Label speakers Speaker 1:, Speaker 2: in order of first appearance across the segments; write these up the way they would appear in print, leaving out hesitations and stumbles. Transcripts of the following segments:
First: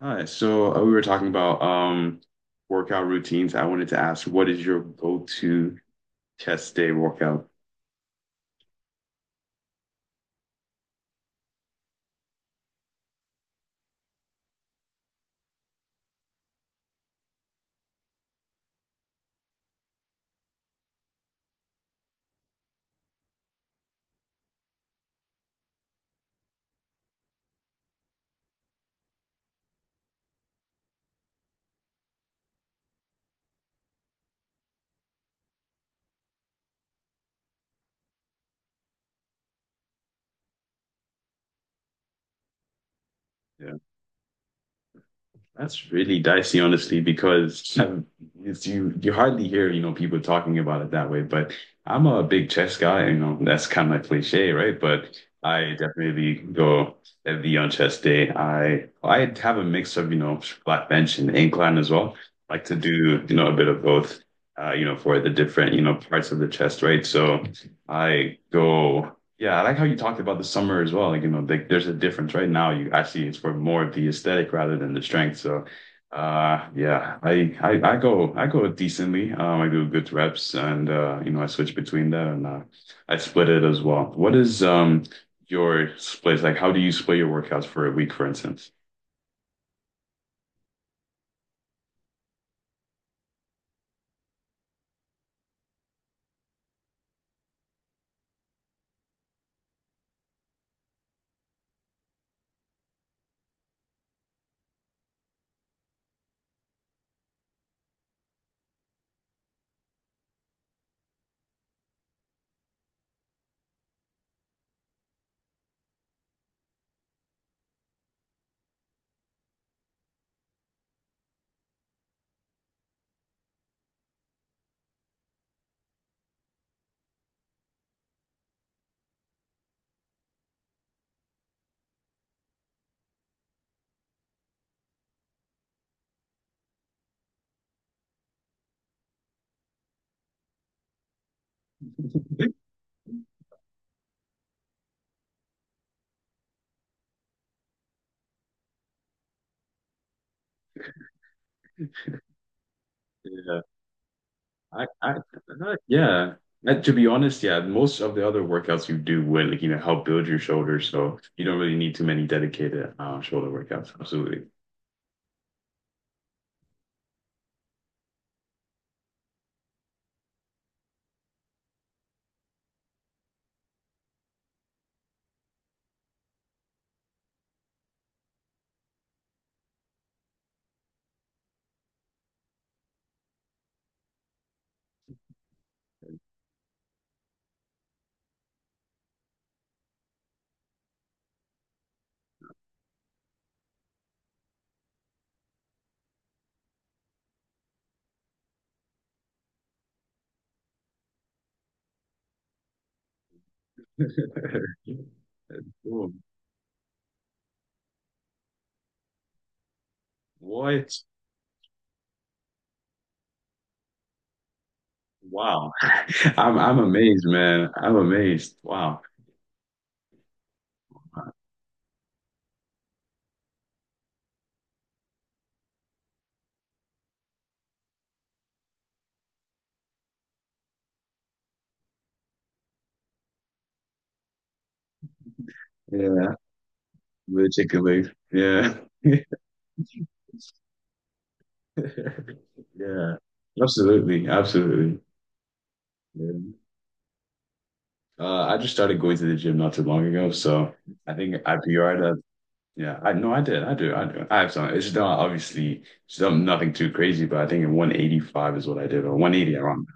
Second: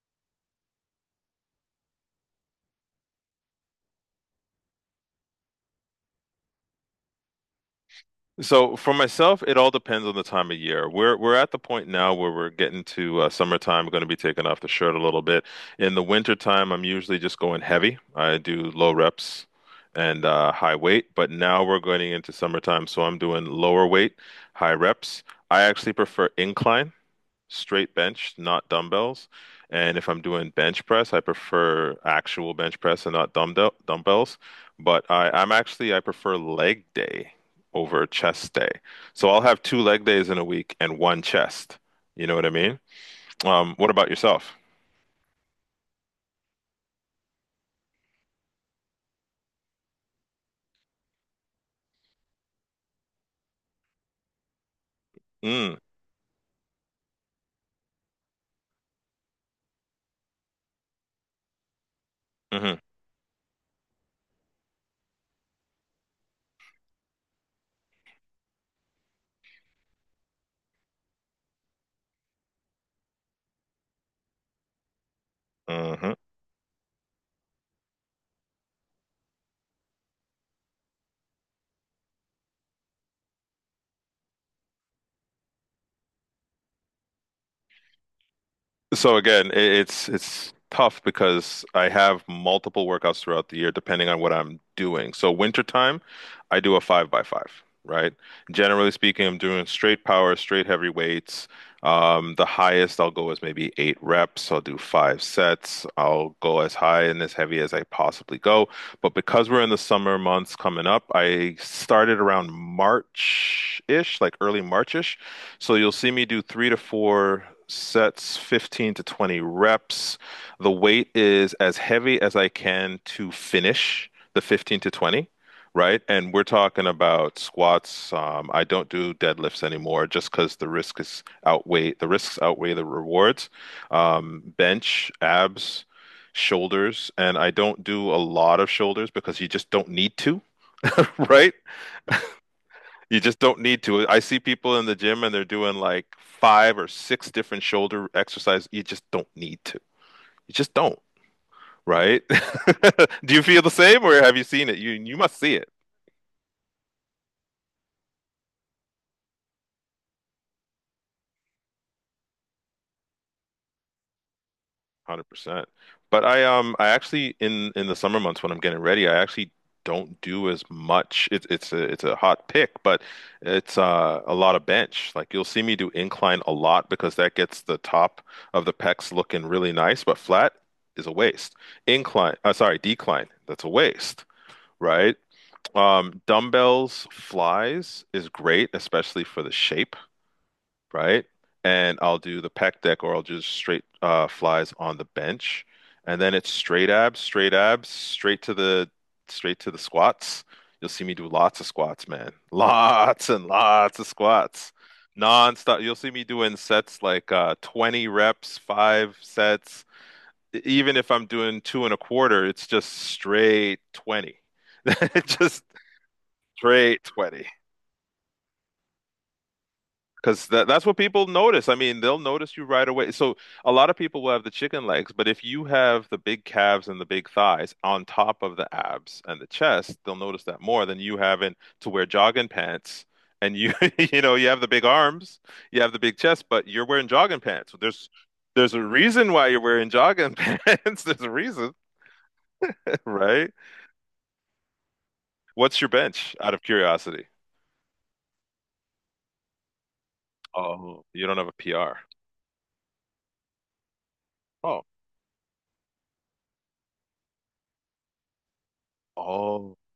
Speaker 1: Hi. We were talking about workout routines. I wanted to ask, what is your go-to chest day workout?
Speaker 2: So for myself, it all depends on the time of year. We're at the point now where we're getting to summertime. We're going to be taking off the shirt a little bit. In the wintertime, I'm usually just going heavy. I do low reps and high weight, but now we're going into summertime, so I'm doing lower weight, high reps. I actually prefer incline straight bench, not dumbbells. And if I'm doing bench press, I prefer actual bench press and not dumbbells. But I, I'm actually I prefer leg day over chest day. So I'll have two leg days in a week and one chest. You know what I mean?
Speaker 1: Yeah,
Speaker 2: What about yourself?
Speaker 1: that's really dicey, honestly, because it's, you hardly hear people talking about it that way. But I'm a big chest guy. You know, that's kind of like cliche, right? But I
Speaker 2: Mm.
Speaker 1: definitely go heavy on chest day. I have a mix of flat bench and incline as well. Like to
Speaker 2: Hmm.
Speaker 1: do a bit of both you know, for the different, you know, parts of the chest, right? So I go, yeah, I like how you talked about the summer as well. Like, you know, like there's a difference right now. You actually it's for more of the aesthetic rather than the strength. So,
Speaker 2: Hmm.
Speaker 1: yeah, I go decently. I do good reps, and you know, I switch between that, and I split it as well. What is your splits like? How do you split your workouts for a week, for instance?
Speaker 2: So again, it's tough because I have multiple workouts throughout the year depending on what I'm doing. So wintertime, I do a five by five, right? Generally speaking, I'm doing straight power, straight heavy weights. The highest I'll go is maybe 8 reps. I'll do 5 sets. I'll go as high and as heavy as I possibly go. But because we're in the summer months coming up, I started around March-ish, like early March-ish so you'll see me do 3 to 4 sets, 15 to 20 reps. The weight is as heavy as I can to finish the 15 to 20, right? And we're talking about squats. I don't do deadlifts anymore just because the risks outweigh the rewards. Bench, abs, shoulders, and I don't do a lot of shoulders because you just don't need to, right? You just don't need to. I see people in the gym and they're doing like five or six different shoulder exercises. You just don't need to. You just don't, right? Do you
Speaker 1: Yeah.
Speaker 2: feel the same or have you seen it?
Speaker 1: I,
Speaker 2: You
Speaker 1: I,
Speaker 2: you must see it.
Speaker 1: yeah. And to be honest, yeah, most of the other workouts you do would like, you know, help build your shoulders, so you don't really need too many dedicated shoulder workouts. Absolutely.
Speaker 2: 100%. But I actually in the summer months when I'm getting ready, I actually don't do as much. It's a hot pick, but it's a lot of bench. Like you'll see me do incline a lot because that gets the top of the pecs looking really nice, but flat is a waste. Decline, that's a waste, right? Dumbbells, flies is great, especially for the shape, right? And I'll do the pec deck or I'll just straight flies on the bench. And then it's straight abs, straight abs, straight to the squats. You'll see me do lots of squats, man. Lots and lots of squats. Non-stop. You'll see
Speaker 1: Cool.
Speaker 2: me doing sets like 20 reps, 5 sets. Even
Speaker 1: What?
Speaker 2: if I'm doing two and a quarter, it's just straight 20. Just
Speaker 1: Wow. I'm
Speaker 2: straight
Speaker 1: amazed,
Speaker 2: 20.
Speaker 1: man. I'm amazed. Wow.
Speaker 2: Because that's what people notice. I mean, they'll notice you right away. So a lot of people will have the chicken legs, but if you have the big calves and the big thighs on top of the abs and the chest, they'll notice that more than you having to wear jogging pants. And you, you know, you have the big arms, you have the big
Speaker 1: Yeah.
Speaker 2: chest, but you're wearing jogging
Speaker 1: The
Speaker 2: pants.
Speaker 1: chicken legs.
Speaker 2: There's
Speaker 1: Yeah.
Speaker 2: a reason why you're wearing jogging pants. There's a reason,
Speaker 1: Yeah.
Speaker 2: right?
Speaker 1: Absolutely. Absolutely.
Speaker 2: What's your
Speaker 1: Yeah.
Speaker 2: bench out of curiosity?
Speaker 1: I just started going to the gym not too long ago, so
Speaker 2: Oh,
Speaker 1: I
Speaker 2: you
Speaker 1: think
Speaker 2: don't have a
Speaker 1: I
Speaker 2: PR.
Speaker 1: PR'd. Yeah, I no, I did. I do. I do. I have some.
Speaker 2: Oh.
Speaker 1: It's not obviously still nothing too crazy, but I think in 185 is what I did, or 180
Speaker 2: Oh.
Speaker 1: around.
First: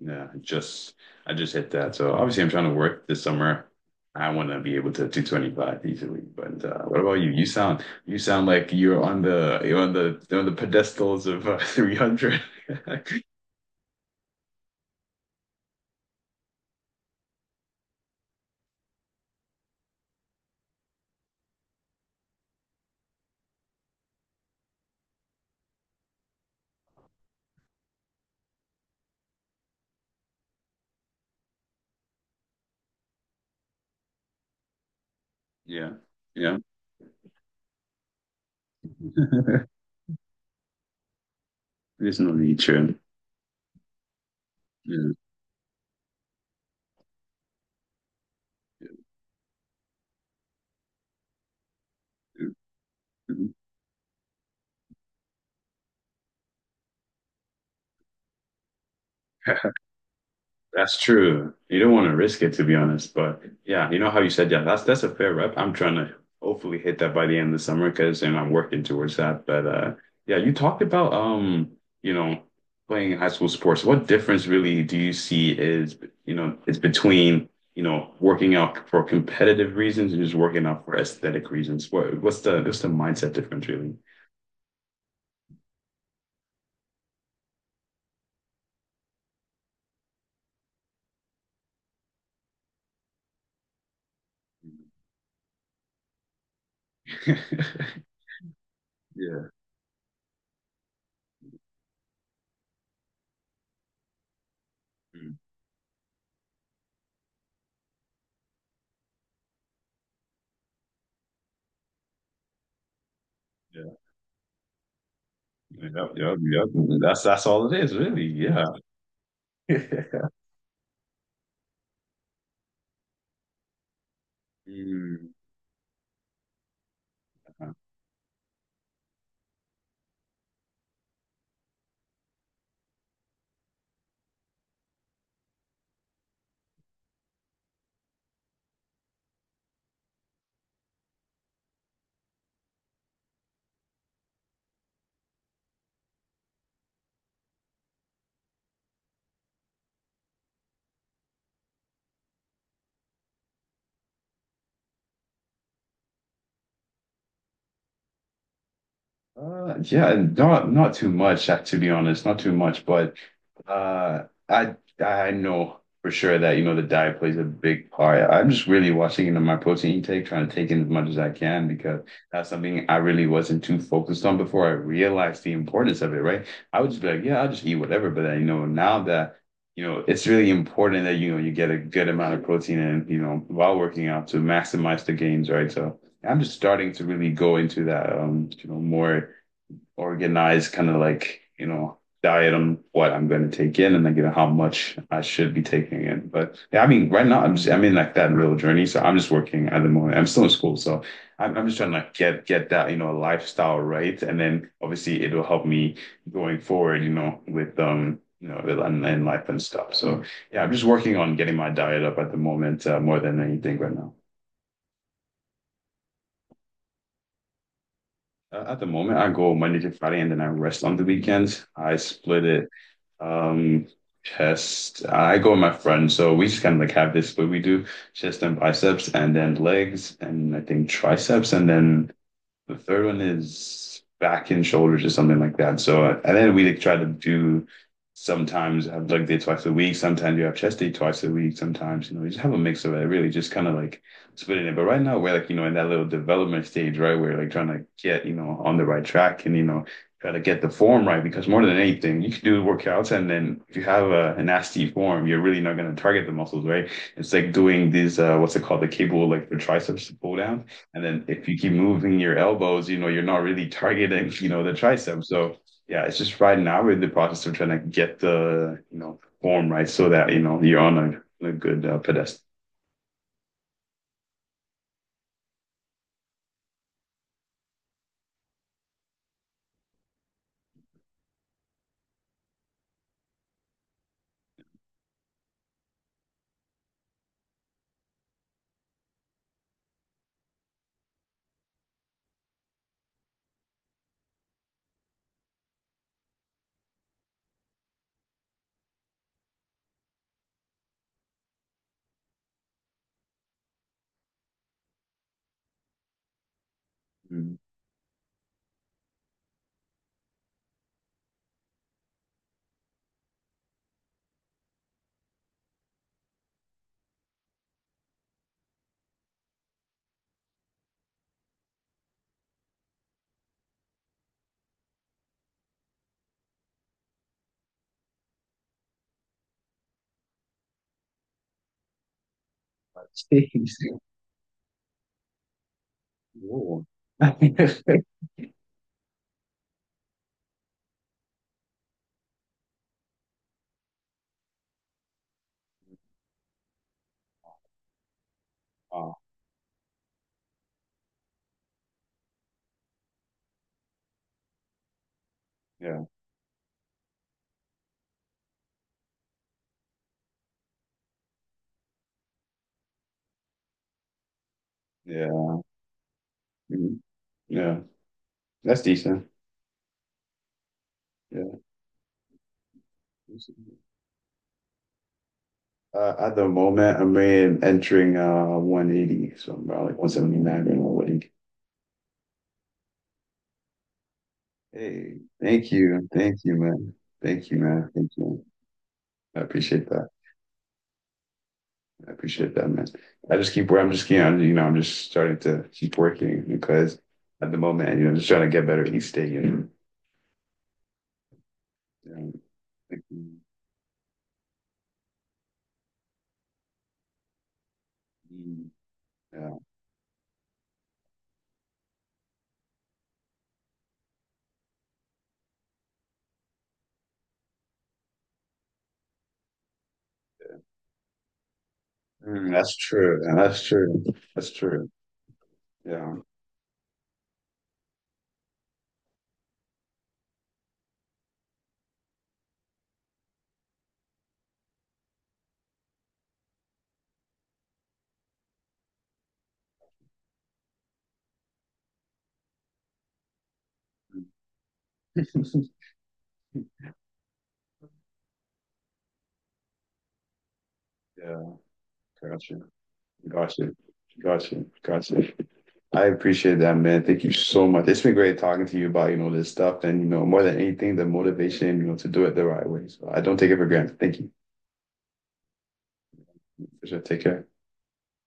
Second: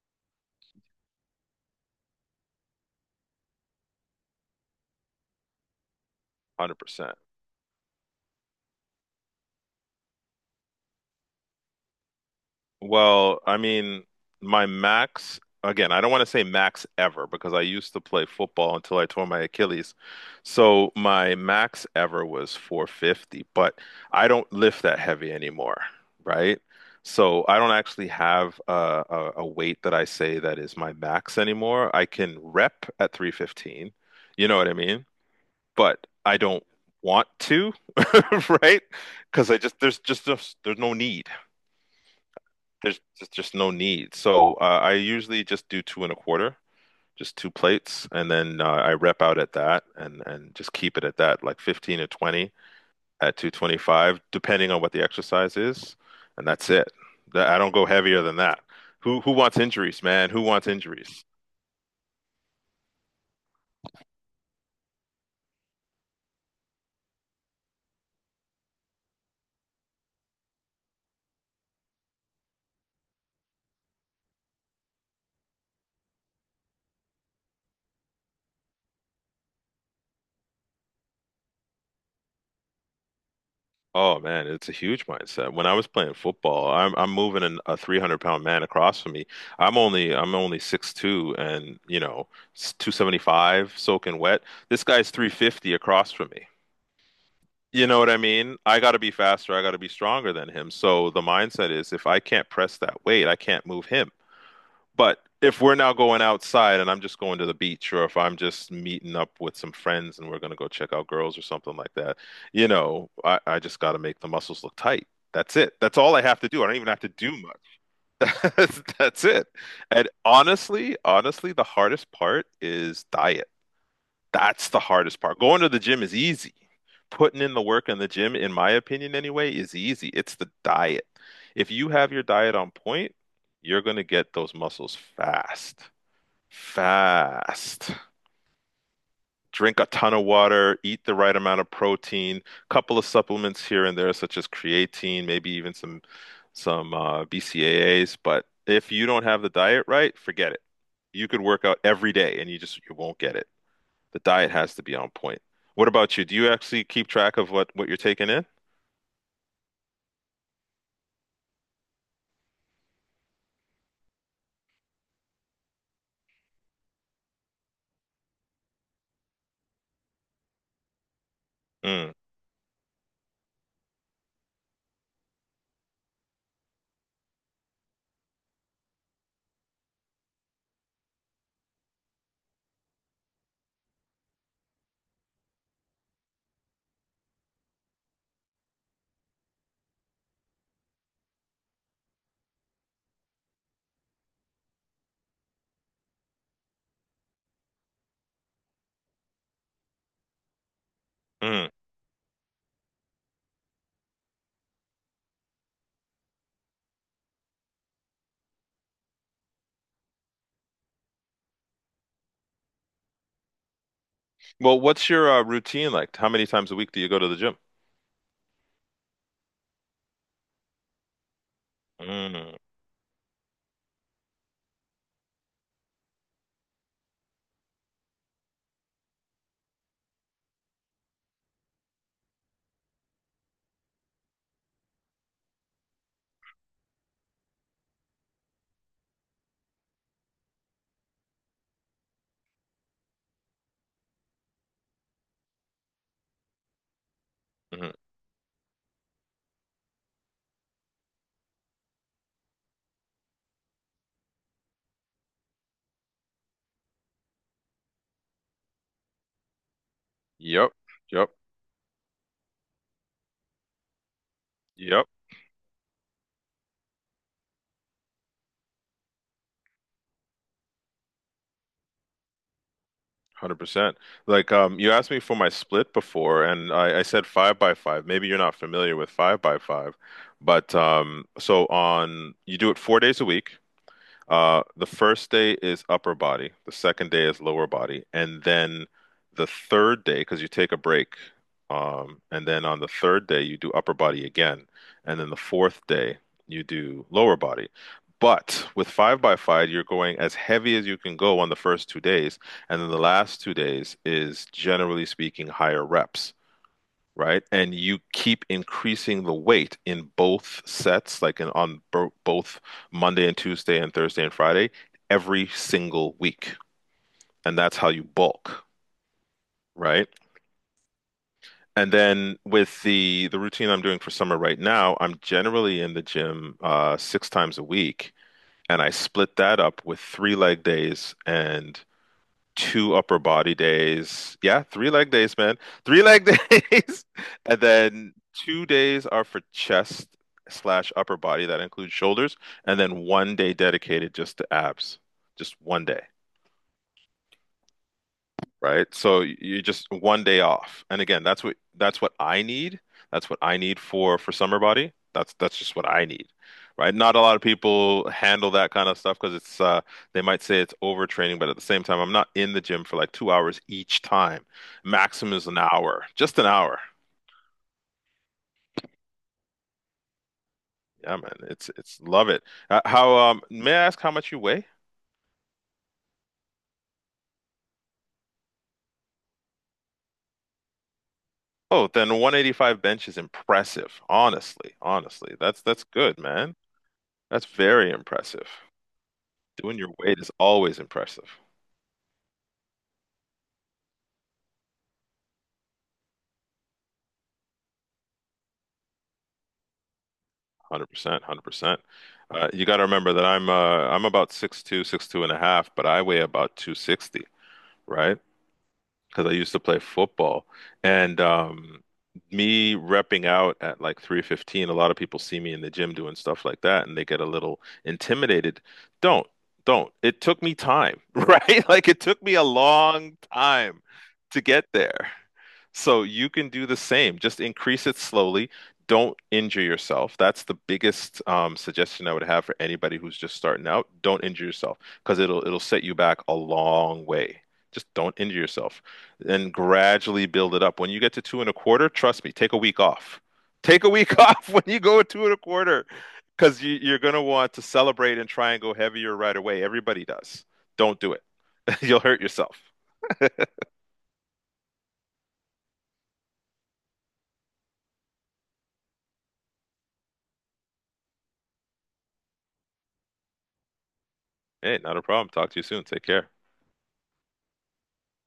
Speaker 1: Yeah, I just I just hit that. So obviously, I'm trying to work this summer. I want to be able to 225 easily. But what about you? You sound like you're on the on the pedestals of 300.
Speaker 2: Well, I mean, my max, again, I don't want to say max ever because I used to play football until I tore my Achilles. So my max ever was 450, but I don't lift that heavy anymore, right? So I don't actually have a weight that I say that is my max anymore. I can rep at 315, you know what I mean?
Speaker 1: Yeah,
Speaker 2: But I
Speaker 1: yeah.
Speaker 2: don't want to, right? Because I just, there's no need.
Speaker 1: There's no need, true.
Speaker 2: There's just no need. So I
Speaker 1: Yeah.
Speaker 2: usually just do two and a quarter, just two plates, and then I rep out at that and just keep it at that, like 15 or 20 at 225, depending on what the exercise is, and that's it. I don't go heavier than that. Who wants injuries, man? Who wants
Speaker 1: That's
Speaker 2: injuries?
Speaker 1: true. You don't want to risk it, to be honest. But yeah, you know how you said, yeah, that's a fair rep. I'm trying to hopefully hit that by the end of the summer because, and I'm working towards that. But yeah, you talked about you know, playing high school sports. What difference really do you see is, you know, is between, you know, working out for competitive reasons and just working out for aesthetic reasons? What's the mindset difference really?
Speaker 2: Oh man, it's a huge mindset. When I was playing football, I'm moving a 300-pound man across from me. I'm only 6'2" and, you know, 275 soaking wet. This guy's 350 across from me. You know what I mean? I got to be
Speaker 1: Yeah.
Speaker 2: faster, I got to be stronger than him. So the mindset is if I can't press that weight, I can't move him. But
Speaker 1: Mm,
Speaker 2: if we're now going outside and I'm just going to the beach, or if I'm just meeting up with some friends and we're going to go check out girls or something like that, you know, I just
Speaker 1: yeah.
Speaker 2: got to make the muscles look tight. That's it. That's
Speaker 1: Yep,
Speaker 2: all I
Speaker 1: yep,
Speaker 2: have to do.
Speaker 1: yep.
Speaker 2: I don't even have to
Speaker 1: That's
Speaker 2: do
Speaker 1: that's
Speaker 2: much.
Speaker 1: all it is, really. Yeah.
Speaker 2: That's it. And honestly, the hardest part is diet. That's the hardest
Speaker 1: Mm.
Speaker 2: part. Going to the gym is easy. Putting in the work in the gym, in my opinion anyway, is easy. It's the diet. If you have your diet on point, you're going to get those muscles fast. Fast. Drink a ton of water, eat the right amount of protein, couple of supplements here and there, such as creatine, maybe even some BCAAs. But if you don't have the diet right, forget it. You could work out every day and you won't get it. The diet has to be on point. What about you? Do you actually keep track of what you're taking in?
Speaker 1: Yeah, not too much, to be honest, not too much. But Uh, I I know for sure that the diet plays a big part. I'm just really watching into my protein intake, trying to take in as much as I can because
Speaker 2: Mm.
Speaker 1: that's something I really wasn't too focused on before I realized the importance of it, right? I would just be like, yeah, I'll just eat whatever, but then, you know, now that you know, it's really important that you get a good amount of protein and while working out to maximize the gains, right? So I'm just starting to really go into that you know, more organized kind of like, you know, diet on what I'm going to take in and then, you know, how much I should be taking in. But yeah, I mean, right now I'm just, I'm in like that real journey. So I'm just working at the moment. I'm still in school. So I'm
Speaker 2: Mm.
Speaker 1: just trying to like get that, you know, lifestyle right. And then obviously it will help me going forward, you know, with, you know, and life and stuff. So yeah, I'm just working on getting my diet up at the moment, more than anything right now.
Speaker 2: Well, what's your routine like? How many times a week do you go to the gym?
Speaker 1: At the moment, I go Monday to Friday and then I rest on the weekends. I split
Speaker 2: Mm.
Speaker 1: it Um, chest. I go with my friend, so we just kind of like have this, but we do chest and biceps, and then legs, and I think triceps, and then the third one is back and shoulders or something like that. So and then we like, try to do sometimes have leg day twice a week, sometimes you have chest day twice a week, sometimes you know, you just have a mix of it, really just kind of like splitting it. But right now we're like, you know, in that little development stage, right? We're like trying to
Speaker 2: Mm.
Speaker 1: get, you know, on the right track and you know, try to get the form right because more than anything, you can do workouts and then if you have a nasty form, you're really not gonna target the muscles, right? It's like doing these what's it called, the cable like the triceps pull down,
Speaker 2: Yep,
Speaker 1: and then
Speaker 2: yep,
Speaker 1: if you keep moving your elbows, you know, you're not really targeting, you know, the
Speaker 2: yep.
Speaker 1: tricep. So yeah, it's just right now we're in the process of trying to get the, you know, form right so that, you know, you're on a good pedestal.
Speaker 2: 100%. Like you asked me for my split before, and I said five by five. Maybe you're not familiar with five by five, but so on you do it 4 days a week. The first day is upper body, the second day is lower body, and then the third day, because you take a break, and then on the third day you do upper body again, and then the fourth day you do lower body. But with five by five, you're going as heavy as you can go on the first 2 days, and then the last 2 days is generally speaking higher reps, right?
Speaker 1: Mm.
Speaker 2: And you keep increasing the weight in both sets, like in, on bo both Monday and Tuesday and Thursday and Friday, every single week. And that's how you bulk, right? And then with the routine I'm doing for summer right now, I'm generally in the gym 6 times a week, and I split that up with 3 leg days and two upper body
Speaker 1: Jeez.
Speaker 2: days. Yeah, 3 leg days, man. Three leg
Speaker 1: Whoa.
Speaker 2: days. And then 2 days are for chest slash upper body. That includes shoulders. And then one day dedicated just to abs. Just one day, right?
Speaker 1: Wow.
Speaker 2: So you just one day off. And again, that's what I need. That's what I need for summer body. That's just what
Speaker 1: Yeah.
Speaker 2: I need, right? Not a lot of people handle that kind of stuff because it's they might say it's overtraining, but at the same time, I'm not in the gym for like 2 hours each time. Maximum is
Speaker 1: Yeah.
Speaker 2: an hour, just an hour.
Speaker 1: Mhm. Yeah. That's decent.
Speaker 2: Yeah, man,
Speaker 1: Yeah.
Speaker 2: it's love it. How may I ask how much you weigh?
Speaker 1: At the moment, entering 180, so I'm about like 179 or 180.
Speaker 2: Oh, then 185 bench is impressive. Honestly,
Speaker 1: Hey,
Speaker 2: honestly, that's that's good,
Speaker 1: thank you,
Speaker 2: man.
Speaker 1: man.
Speaker 2: That's
Speaker 1: Thank you, man.
Speaker 2: very
Speaker 1: Thank you.
Speaker 2: impressive.
Speaker 1: I
Speaker 2: Doing
Speaker 1: appreciate
Speaker 2: your
Speaker 1: that.
Speaker 2: weight is always impressive.
Speaker 1: I appreciate that, man. I'm just, you know, I'm just starting to keep working because at the moment, you know, just trying to get better each day, you
Speaker 2: 100%, 100%.
Speaker 1: know.
Speaker 2: You got to
Speaker 1: Like,
Speaker 2: remember that I'm about 6'2", 6'2" and a half, but I weigh about 260, right?
Speaker 1: mm,
Speaker 2: Because I used
Speaker 1: yeah.
Speaker 2: to play football. And me repping out at like 315, a lot of people see me in the gym doing stuff like that and they get a little intimidated. Don't, don't. It took me time, right? Like it took me a
Speaker 1: Mm, that's
Speaker 2: long
Speaker 1: true. And that's
Speaker 2: time
Speaker 1: true.
Speaker 2: to
Speaker 1: That's
Speaker 2: get
Speaker 1: true.
Speaker 2: there. So
Speaker 1: Yeah.
Speaker 2: you can do the same. Just increase it slowly. Don't injure yourself. That's the biggest suggestion I would have for anybody who's just starting out. Don't injure yourself because it'll set you back a long way. Just don't injure yourself and gradually build it up. When you get to two and a quarter, trust me, take a week off. Take a week off when you go at two and a quarter because you're going to want to celebrate and try and go heavier right away. Everybody does. Don't do it.
Speaker 1: yeah.
Speaker 2: You'll hurt
Speaker 1: Gotcha.
Speaker 2: yourself.
Speaker 1: Gotcha. Gotcha. Gotcha. I appreciate that, man. Thank you so much. It's been great talking to you about, you know, this stuff and, you know, more than anything, the motivation, you know, to do it the right way. So I don't take it for granted. Thank you.
Speaker 2: Hey, not a problem. Talk to you soon. Take care.
Speaker 1: For sure. Take care.